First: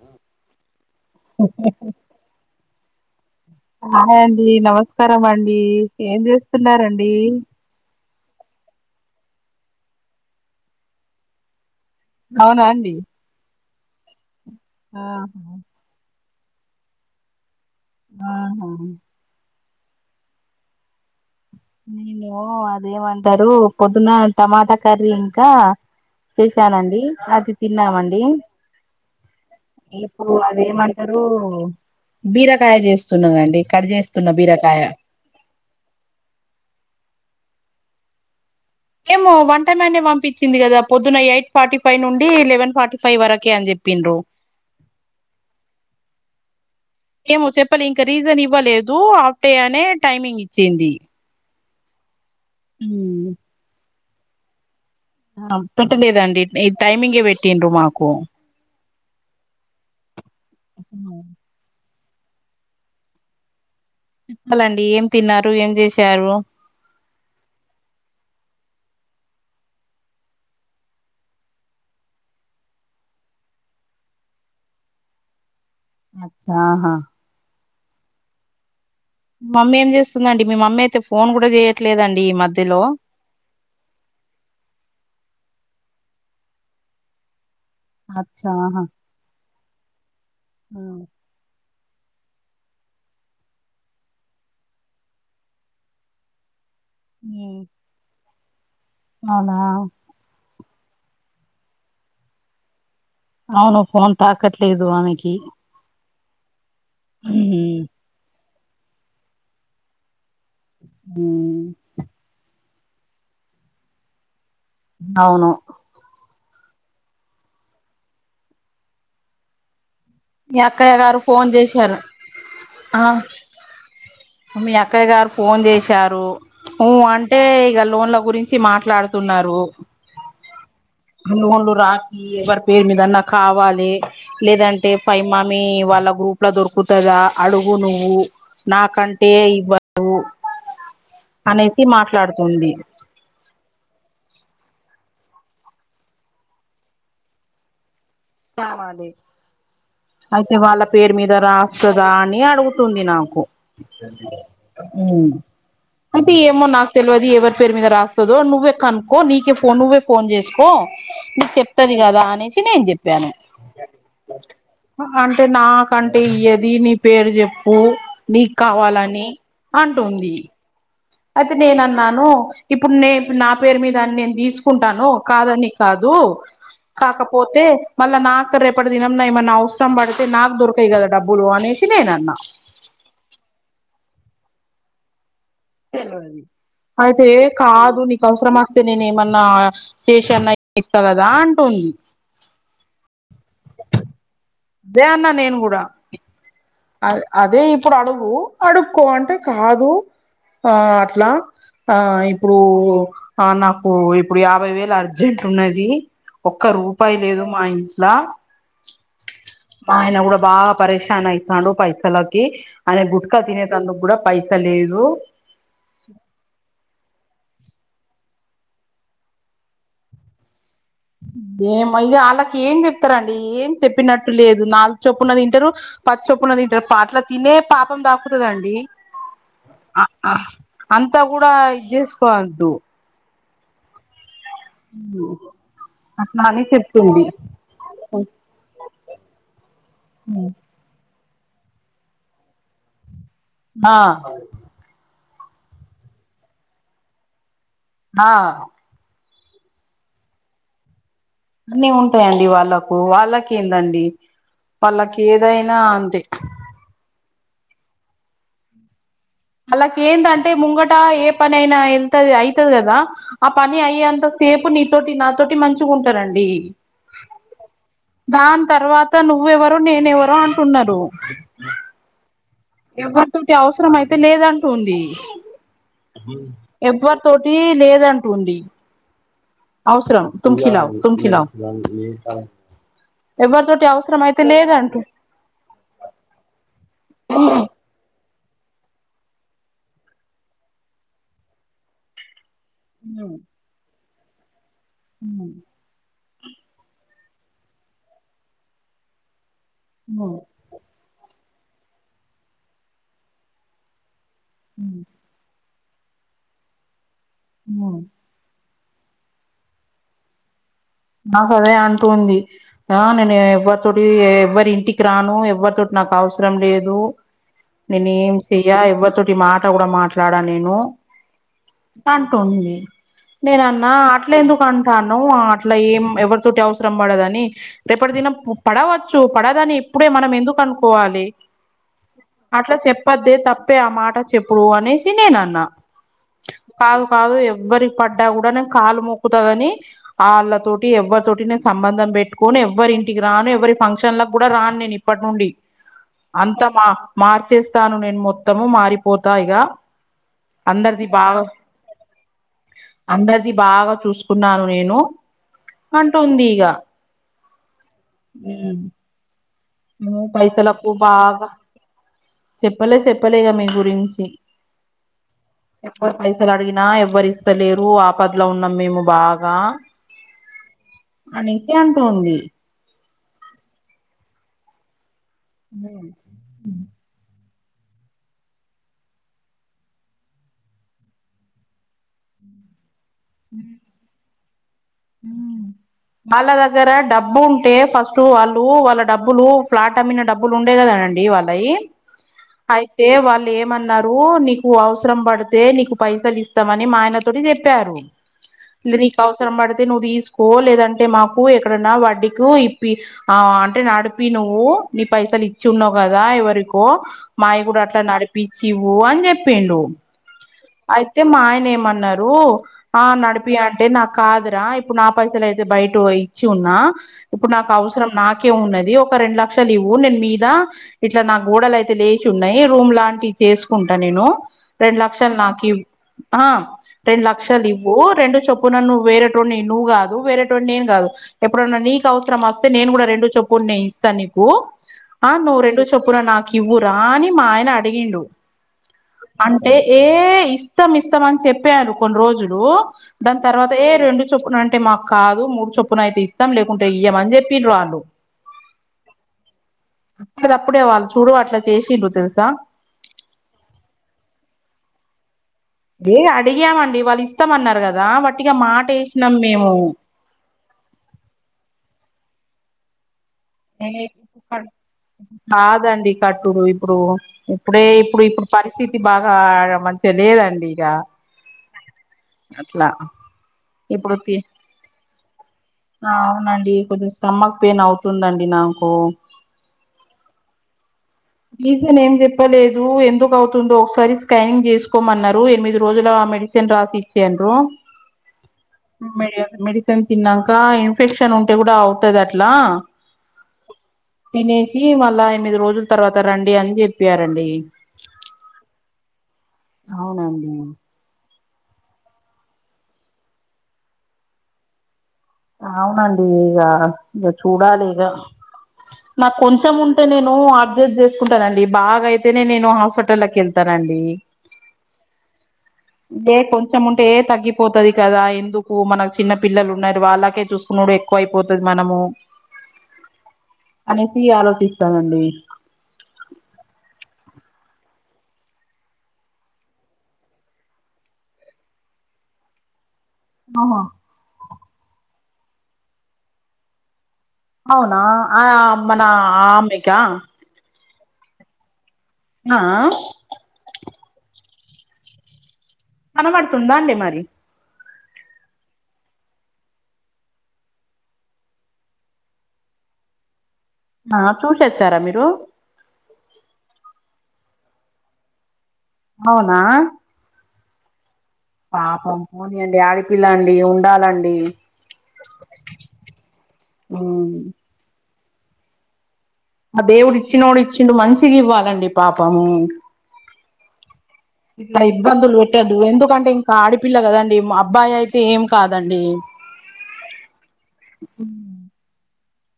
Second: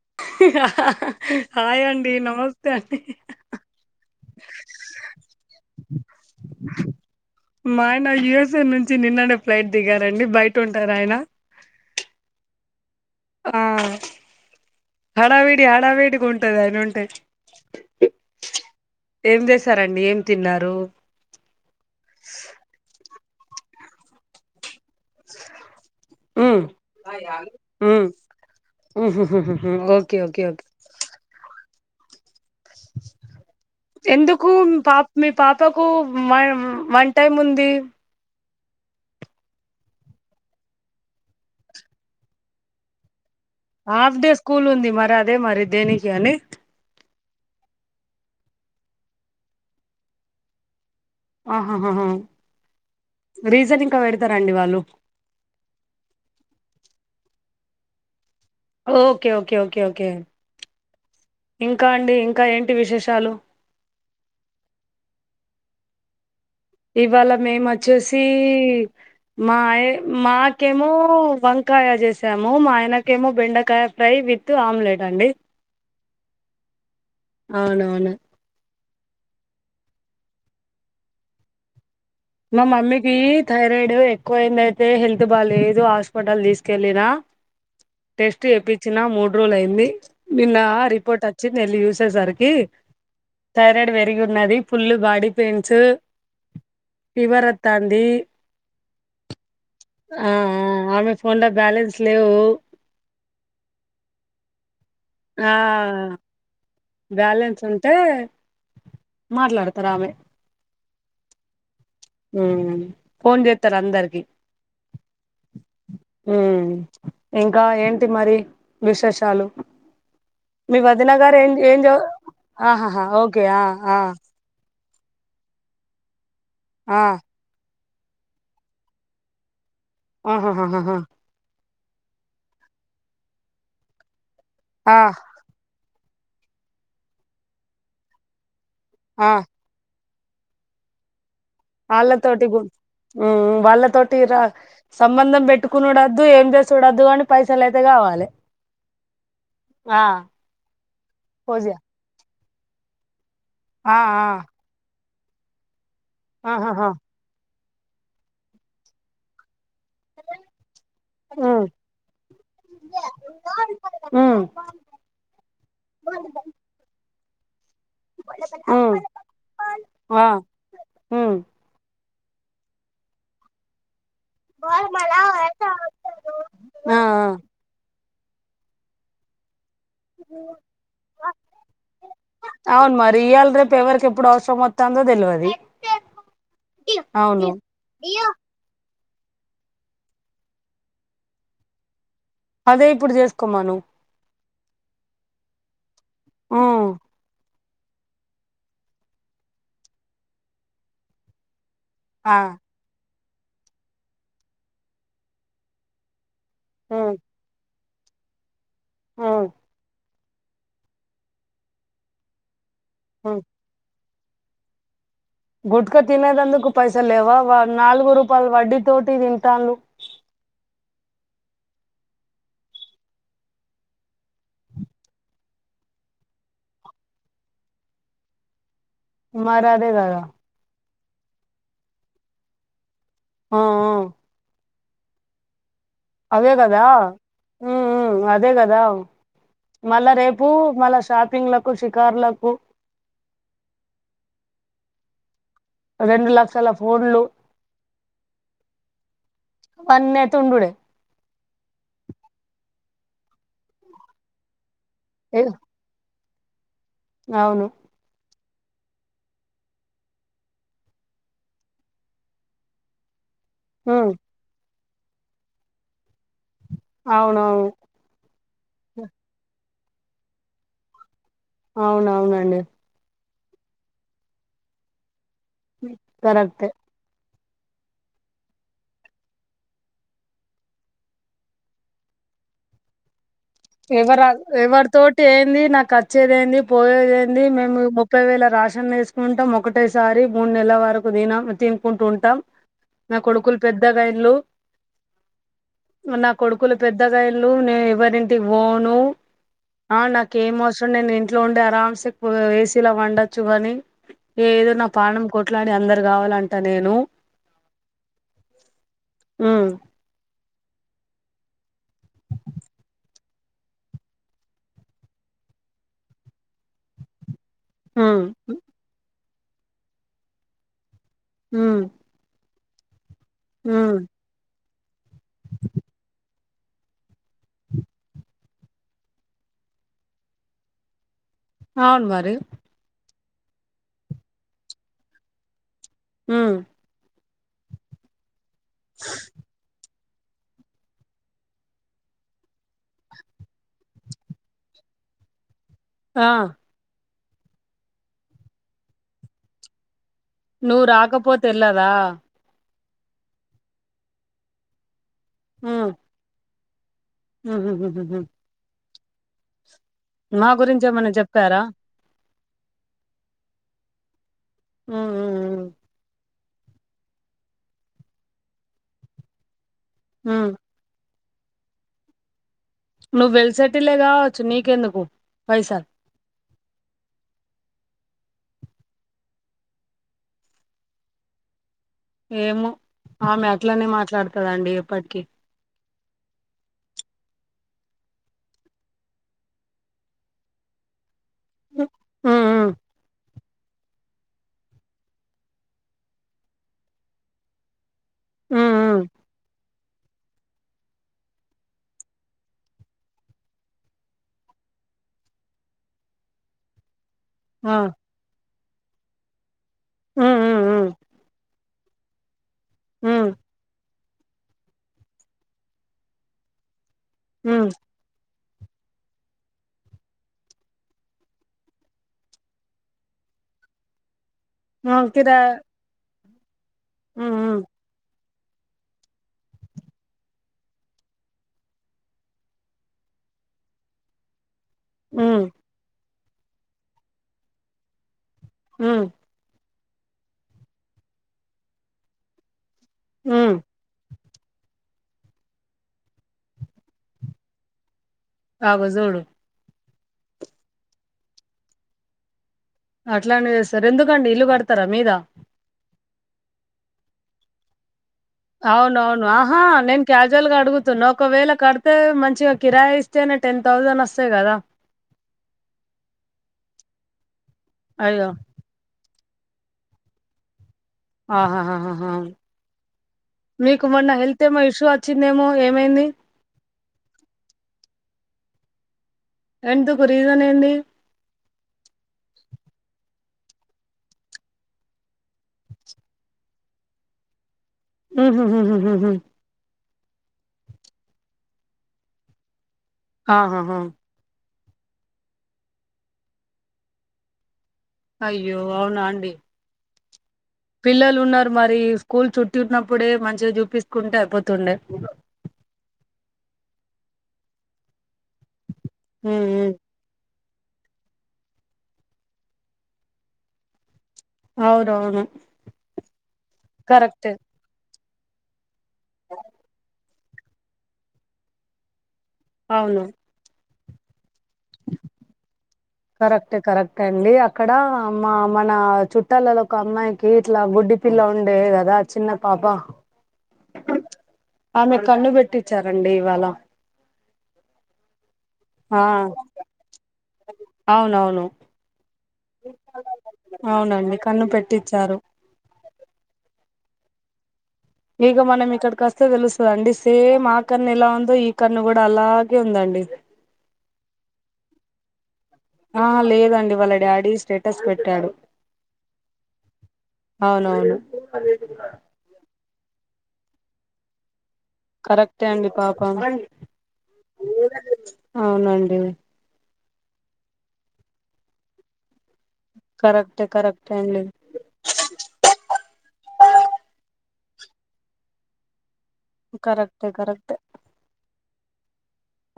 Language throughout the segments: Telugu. ఆ హాయ్ అండి, నమస్తే అండి. హాయ్ అండి, నమస్కారం అండి. ఏం చేస్తున్నారండి? మా ఆయన యుఎస్ఏ నుంచి నిన్ననే ఫ్లైట్ దిగారండి బయట ఉంటారు ఆయన. అవునా అండి. ఆ ఆహా హడావిడి హడావిడిగా ఉంటది అయన ఉంటే. ఆహా ఏం చేసారండి? ఏం తిన్నారు? నేను అదేమంటారు పొద్దున్న టమాటా కర్రీ ఇంకా ఉమ్ చేసానండి అది ఉమ్ తిన్నామండి, ఉహుహుహుహు ఓకే ఇప్పుడు ఓకే ఓకే అదేమం రు బీరకాయ చేస్తున్నానండి కడ్ చేస్తున్న ఎందుకు బీరకాయ. పాప మీ పాపకు వ వన్ టైం ఉంది. ఏమో వన్ టైం అనే పంపిచ్చింది కదా పొద్దున ఎయిట్ ఫార్టీ ఫైవ్ నుండి లెవెన్ ఫార్టీ ఫై వరకె అని చెప్ హాఫ్ డే స్కూల్ ఉంది మరి అదే మరి దేనికి అని. ఏమో చెప్పలె ఇంకా రీజన్ ఇవ్వలేదు ఆఫ్ డే అనే టైమింగ్ ఇచ్చింది. ఆహాహాహ ఉమ్ రీజన్ ఇంకా పెడతరండి వాళ్ళు. ఆ పెట్టలేదండి ఈ టైమింగే పెట్టిండ్రు మాకు. ఓకే ఓకే ఓకే ఓకే ఇంకా అండి ఇంకా ఏంటి విశేషాలు. ప్పాలండి ఏం తిన్నారు, ఏం చేశారు? ఇవ్వాళ మేము వచ్చేసి మాయ మాకేమో వంకాయ చేసాము, మా ఆయనకేమో బెండకాయ ఫ్రై విత్ ఆమ్లెట్ అండి. ఆహా అవున అవును. మమ్మీ ఏం చేస్తుందండి? మీ మమ్మీ అయితే ఫోన్ కూడా చేయట్లేదండి ఈ మా మధ్యలో. మమ్మీకి థైరాయిడ్ ఎక్కువ అయింది అయితే హెల్త్ బాలేదు హాస్పిటల్ తీసుకెళ్ళిన. టెస్ట్ అచ్చాహా చేపిచ్చినా మూడు రోజులు అయింది నిన్న రిపోర్ట్ అ చ్చింది, వెళ్లి చూసేసరికి థైరాయిడ్ పెరిగి ఉన్నది ఫుల్ బాడీ పెయిన్స్. ఫీవర్ వత్తాంది. అవునా ఆ ఆ ఆమె ఫోన్ల బ్యాలెన్స్ లేవు. అవును ఫోన్ తాకట్లేదు ఆమెకి. ఆ బ్యాలెన్స్ ఉమ్ ఉంటే మాట్లాడతరు ఆమె. ఉ ఫోన్ చేత్తన్నా అందరికి. అవును హ్ ఇంకా ఏంటి మరి విశేషాలు? మీ అక్కయ్య వదిన గారు ఫోన్ ఏం ఏం చేశారు చది ఆ ఆహహా ఓకే ఆ ఆ మీ అక్కయ్య గారు ఫోన్ చేశారు, ఉ ఆ అన్ అంటే ఇగ లోన్ల గురించి మాట్లాడుతున్నారు. ఆహాహహహ లోన్లు రాకి ఎవరి పేరు మీదన్నా కావాలి లేదంటే ఆ పైమా మీ వాళ్ళ గ్రూప్ల దొరుకతదా అడుగు నువ్వు ఆ నాకంటే. రు వాళ్ళ తోటి గు వాళ్ళ తోటి రా సంబంధం పెట్టుకునుడు వద్దు ఏం చేసుడు వద్దు కాని పైసలయితే కావాలి ఆ అయితే వాళ్ళ పేరు మీద ఫోజియా రాస్త రా అని అడుగుతుంది నాకు ఆ ఆ ఉ అయితే ఏమో ఆహాహా నాకు తెలియదు ఎవరి పేరు మీద రాస్తదో నువ్వే కనుక్కో నీకే ఫోన్ నువ్వే ఫోన్ చేసుకో నీకు ఉమ్ చెప్తది కదా అనేసి నేను చెప్పాను ఉమ్ అంటే నాకంటే ఇయ్యది నీ పేరు చెప్పు నీకు కావాలని అంటుంది ఉ తే నేను అన్నాను ఇప్పుడు నేను నా పేరు మీద నేను తీసుకుంటాను కాదని కాదు ఆ ఆ కాకపోతే మళ్ళా నాతో రేపటి దినమున ఏమన్నా ఆవస సరం బడితే నాకు దొరకవ్ గదా డబ్బులు అనేసి నేను అన్న అవును మరి ఇయల రేపు ఎవరికి ఎప్పుడు అవసరం వత్తాందో తెలవది అయితే కాదు నీకు అవసరమా అయితే నేను ఏమన్నా పేషియన్ ఇత్త కదా అంటుంది అదే ఇప్పుడు చేసుకోమను దే అన్న నేను కూడా ఉమ్ అ అదే ఇప్పుడు అడుగు అడుక్కో అంటే కాదు ఆ అట్లా ఆ ఇప్పుడు ఆ నాకు ఇప్పుడు యాభై వేలు అర్జెంట్ ఉన్నది ఒక్క రూపాయి ఉమ్ లేదు మా ఇంట్లా అవు ఆయన కూడా బాగా పరేషన్ అయితాండు పైసలకి ఆయన గుట్కా ఉమ్ తినే తినే అందుకు కూడా పైస లేదు గుట్క తినేదందుకు పైసాలు లేవా వా నాలుగు రూపాయలు వడ్డీ తోటి తింటాండు బే మయ్య వాళ్ళకి ఏం చెప్పారండి ఏం చెప్పినట్టు లేదు నా చొప్పున్నది ఇంటరు పచ్చొప్పున తింటారు ఆట్ల తినే పాపం తాకుతది అండి మరి అదే కదా అంతా కూడా ఇది చేసుకోవద్దు ఆ ఆ ఉ అదే కదా ఉ ఉ అదే కదా మళ్ళా రేపు మళ్ళా షాపింగ్ లకు షికారులకు నా రెండు లక్షల ఫోన్లు నా అవన్నీ అయితే ఉండుడే అన్నీ ఉంటాయండి వాళ్ళకు వాళ్ళకి ఏందండి వాళ్ళకి ఏ, ఏదైనా అంతే అవును వాళ్ళకు ఏంటంటే ముంగట ఏ పని అయినా ఎంత అయతది కదా ఆ పని ఉమ్ అయ్యేంత తేపు నీతోటి నాతోటి మంచిగా ఉంటారండి అవును దాని తర్వాత నువ్వు ఎవరో నేను ఎవరో అంటున్నారు అవునవునండి ఎవరితోటి అవసరం అయిత లేదంటుంది కరెక్టే ఎవ్వరి తోటి లేదు అంటుంది అవసరమ్ తుమ్కి నావు తుమ్కి నావు ఎవరి తోటి అవసరం ఎవర అయితే లేదంటూ ఎవరితోటి ఏంది నాకు ఖర్చ్చేది ఏంది పోయేది ఏంది మేము ముప్పై వేల రేషన్ వేసుకుంటాం ఒకటి ఒకటేసారి మూడు నెలల వరకు తినం తినుకుంటు ఉంటాం నా ఉ కొడుకులు పెద్దగా ఐల్లు నా కొడుకులు పెద్ద పెద్దగా అయ్యిండ్రు నేను ఎవ్వరింటికి పోను ఆ ఉ ఉ నాకేం అవస ఇ నేను ఇంట్లో ఉండి అరామ్సే ఏసీలో వండొచ్చు గని ఏదో నా ఉ పాణం కొట్లాడి అందరు కావాలంట నేను ఉ ఉ నాకు అదే అంటుంది ఆ నేను ఎవరు పుడు ఎవ్వరి ఇంటికి రాను ఎవ్వరితోటి నాకు అవసరం లేదు నేను ఉమ్ ఏం చె ఎయ్యా ఎవ్వరితోటి మాట కూడా మాట్లాడను నేను మ్ అంటుంది నేను అన్నా అట్లే ఎందుకు అంటానవు అట్లా ఏం ఎవరి తోటి అవసరం పడది అని రేపటిదినం పడవచ్చు పడదని ఇప్పుడే మనం ఎందుకు అనుకోవాలి అవును మరి అట్లా చెప్పద్దే తప్పే ఆ మాట చెప్పుడు అనేసి నేను అన్నా మ్ కాదు కాదు ఎవ్వరికి పడ్డా కూడా నేను కాలు మొక్కుతదని వాళ్ళతోటి ఎవ్వరి తోటి నేను సంబంధం పెట్టుకొని ఎవ్వరి ఇంటికి రాను ఎవరి ఫంక్షన్లకు కూడా రాను నేను ఇప్పటి నుండి ఆ అంత మా మార్చేస్తాను నేను మొత్తము మారిపోతా ఇగ నువ్వు అందరిది బాగా రాకపోతే ఎల్లదా అందరిది బాగా చూసుకున్నాను నేను ఊ అంటంది ఇగ హమ్హమ్మ్ హ్మ్ మా గురించి పైసలకు ఏమన్నా బాగా చెప్పారా చెప్పలే చెప్పలే ఇగ మీ గురించి హ్మ్ ఎవ్వరు పైసలు అడిగినా ఎవ్వరు ఇస్తలేరు ఆపదలో ఉన్నాం మేము బాగా హ్మ్ అనికే అంటుంది నువ్వు వెల్ సెటిలేగా కావచ్చు నీకెందుకు పైసలు ఉమ్ ఏమో ఆమె అట్లనే మాట్లాడతదండి ఎప్పటికీ ఉ వాళ్ళ దగ్గర డబ్బు ఉంటే ఫస్ట్ వాళ్ళు వాళ్ళ డబ్బులు ఫ్లాట్ అమ్మిన డబ్బులు ఉండే కదానండి వాళ్ళు అయి ఉమ్ ఉమ్ అయితే వాళ్ళ ఏమన్నారు నీకు అవసరం పడితే నీకు పైసలు ఇస్తామని మా ఆయన తోటి చెప్పారు ఉమ్ ఉమ్ నీకు అవసరం పడితే నువ్వు తీసుకో లేదంటే మాకు ఎక్కడన్నా వడ్డీకు ఇప్పి ఆ అంటే నడిపి నువ్వు నీ పైసలు ఇచ్చి ఉన్నావ్ కదా ఎవరికో మాయి ఆ కూడా అట్లా నడి పిచ్చివు అని చెప్పిండు ఉమ్ ఉమ్ ఉమ్ అయితే మా ఆయన ఏమన్నారు ఆ ఉమ్ నడిపి అంటే నాకు కాదురా ఇప్పుడు నా పైసలు అయితే బయట ఇచ్చి ఉన్నా ఇప్పుడు, ఉమ్ నాకు, అవసరం, నాకే, ఉన్నది. ఒక రెండు, లక్షలు, ఇవ్వు, నేనుమీద, ఇట్లా, నాగోడలు, అయితే, లేచి, ఉన్నాయి రూమ్ లాంటివి, చేసుకుంటా, నేను, ఆ రెండులక్షలు, కిరా నాకివ్వు, ఉమ్ రెండులక్షలు, ఇవ్వు, రెండుచొప్పునా, నువ్వు, వేరే, ఎ నువ్వుకాదు, వేరేటోనీ, నేనుకాదు, ఎప్పుడన్నా, నీకుఅవసరం, వస్తే, నేను, కూడా, రెండు చోప్పునే, ఇస్తా, నీకు, ఆ, ఉమ్ నువ్వు, రెండు, చొప్పున, నాకుఇవ్వురా, అని, మా, ఆయన, అడిగిండు. హ్మ్ అంటే, ఏ ఇస్తం, ఇస్తాం, అని, చెప్పారు. కొన్ని రోజులు, దానితర్వాత, ఏ రెండు చొప్పున అంటే మాకు కాదు మూడు చొప్పున అయితే ఇస్తాం. లేకుంటే ఇయ్యం అని చెప్పి వాళ్ళు అగో జూడు కదా, అప్పుడే, వాళ్ళు, చూడు, అట్లాచేసిండ్రు, తెలుసా, అట్లానే, చేస్తారు. ఎందుకండి, ఇల్లు, కడతారా, మీద ఏ, అడిగామండి. వాళ్ళు, ఇస్తామన్నారు, కదా, వట్టిగా, మాట, యేసినం, మేము, క్యాజువల్గా, అడుగుతున్నా, ఒకవేళ, కడితే, మంచిగా, కిరాయి, ఇస్తేనే, టెన్ థౌసండ్ వస్తాయి. కదా, కాదండి కట్టుడు ఇప్పుడు ఇప్పుడే ఇప్పుడు అయ్యో ఇప్పుడు పరి స్థితి, బాగా, ఆమంచిగా లేదండి. ఇక ఆహాహ, అట్లా మీకు మొన్న ఇప్పుడు హెల్త్ ఏమో ఇష్యూ వచ్చిందేమో, ఏమైంది. అవునండి, కొద్ది స్టమక్ పెయిన్, అవుతుందండి నాకు ఎందుకు రీజన్ ఏంది. రీజన్ ఏం చెప్పలేదు. ఎందుకు అవుతుందో ఒకసారి స్కానింగ్ చేసుకోమన్నారు, ఎనిమిది రోజులమెడి మెడిసిన్ రాసించిర్రు ఉహు ఉహు మెడిసిన్ తిన్నాక ఇన్ఫెక్షన్ ఉంటే కూడా అవుతది అట్లా ఆహాహా తినేసి మళ్ళా ఎనిమిది రోజుల తర్వాత రండి. అని చెప్పారండి. అయ్యో అవునా అండి. అవునండి. పిల్లలు ఉన్నారు. మరి స్కూల్ [unintelligible] చుట్టటి ఉన్నప్పుడే మంచిగా చూపిించకుంటే అయిపోతుండే, అవునండి ఇగ ఇగ చూడాలి. ఇగ నాకు ఉమ్ ఉమ్. కొంచెం ఉం అయితే నేను అడ్జెస్ట్ చేసుకుంటానండి. బాగా అయితేనే నేను హాస్పిటల్ కి యెళ్తానండి. అవునవును ఏ కొంచెం ఉంటే ఏ కరెక్టే తగ్గి పోతుది కదా ఎందుకు మనకు చిన్న పిల్లలు ఉన్నారు. వాళ్ళకే చూసుకునుడు ఎక్కువ అయిపోతుంది. మనము అవును, అనేసి ఆలోచిస్తానండి. కరెక్టే కరెక్టే అండి. అక్కడ మా మన చుట్టాలలో ఒక అమ్మాయికి ఇట్లా గుడ్డి పిల్ల ఉండే కదా, చిన్నపాప, అవునా, ఆమెకు కన్ను పెట్టిచారండి. ఇవాళ అవునా, ఆ మన ఆ ఆమెకా అవునవును ఆ అవునండి. కన్ను పెట్టించారు. కనబడుతుందా, అండి మరి ఇగ మనం ఇక్కడికి అస్తే తెలుస్తాదండి, సేమ్ ఆ కన్ను ఎలా ఉందో ఈ కన్ను కూడా అలాగే ఉందండి. ఆ చూసి వచ్చారా మీరు ఆ లేదండి వాళ్ళ డాడీ స్టేటస్ పెట్టాడు అవునా అవునవును పాపం పోనీయండి ఆడపిల్లండి ఉండాలండి కరెక్టే అండి పాపం ఉమ్ అవునండి ఆ దేవుడు ఇచ్చినోడు ఇచ్చిండు మంచిగ ఇవ్వాలండి పాపం కరెక్టే కరెక్టే అండీ ఇట్లా ఇబ్బందులు పెట్టదు ఎందుకంటే ఇంకా ఆడిపిల్ల కదండి మా అబ్బాయి అయితే ఏం కాదండి కరెక్టే కరెక్టే ఉ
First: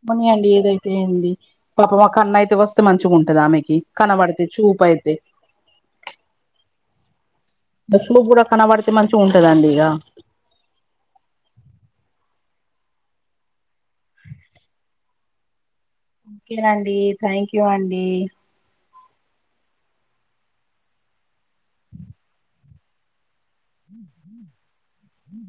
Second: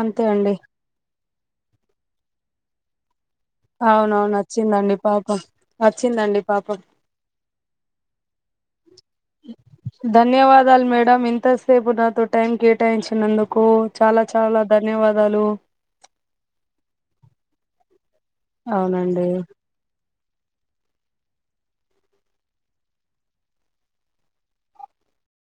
అంతే పోనీయండి అండి ఏదైతే ఏంది పాప మాకు అన్న అయితే వస్తే మంచిగా ఉంటదామె అవునవున వొచ్చిందండి పాపం వొచ్చిందండి పాపం [unintelligible] కూడా కనబడితే మంచిగ ఉంటదండి ఇక ధన్యవాదాలు మేడం ఇంతసేపు నాతో టైం కేటాయించినందుకు చాలా చాలా ధన్యవాదాలు ఓకేనండి థ్యాంక్ యూ అండి అవునండి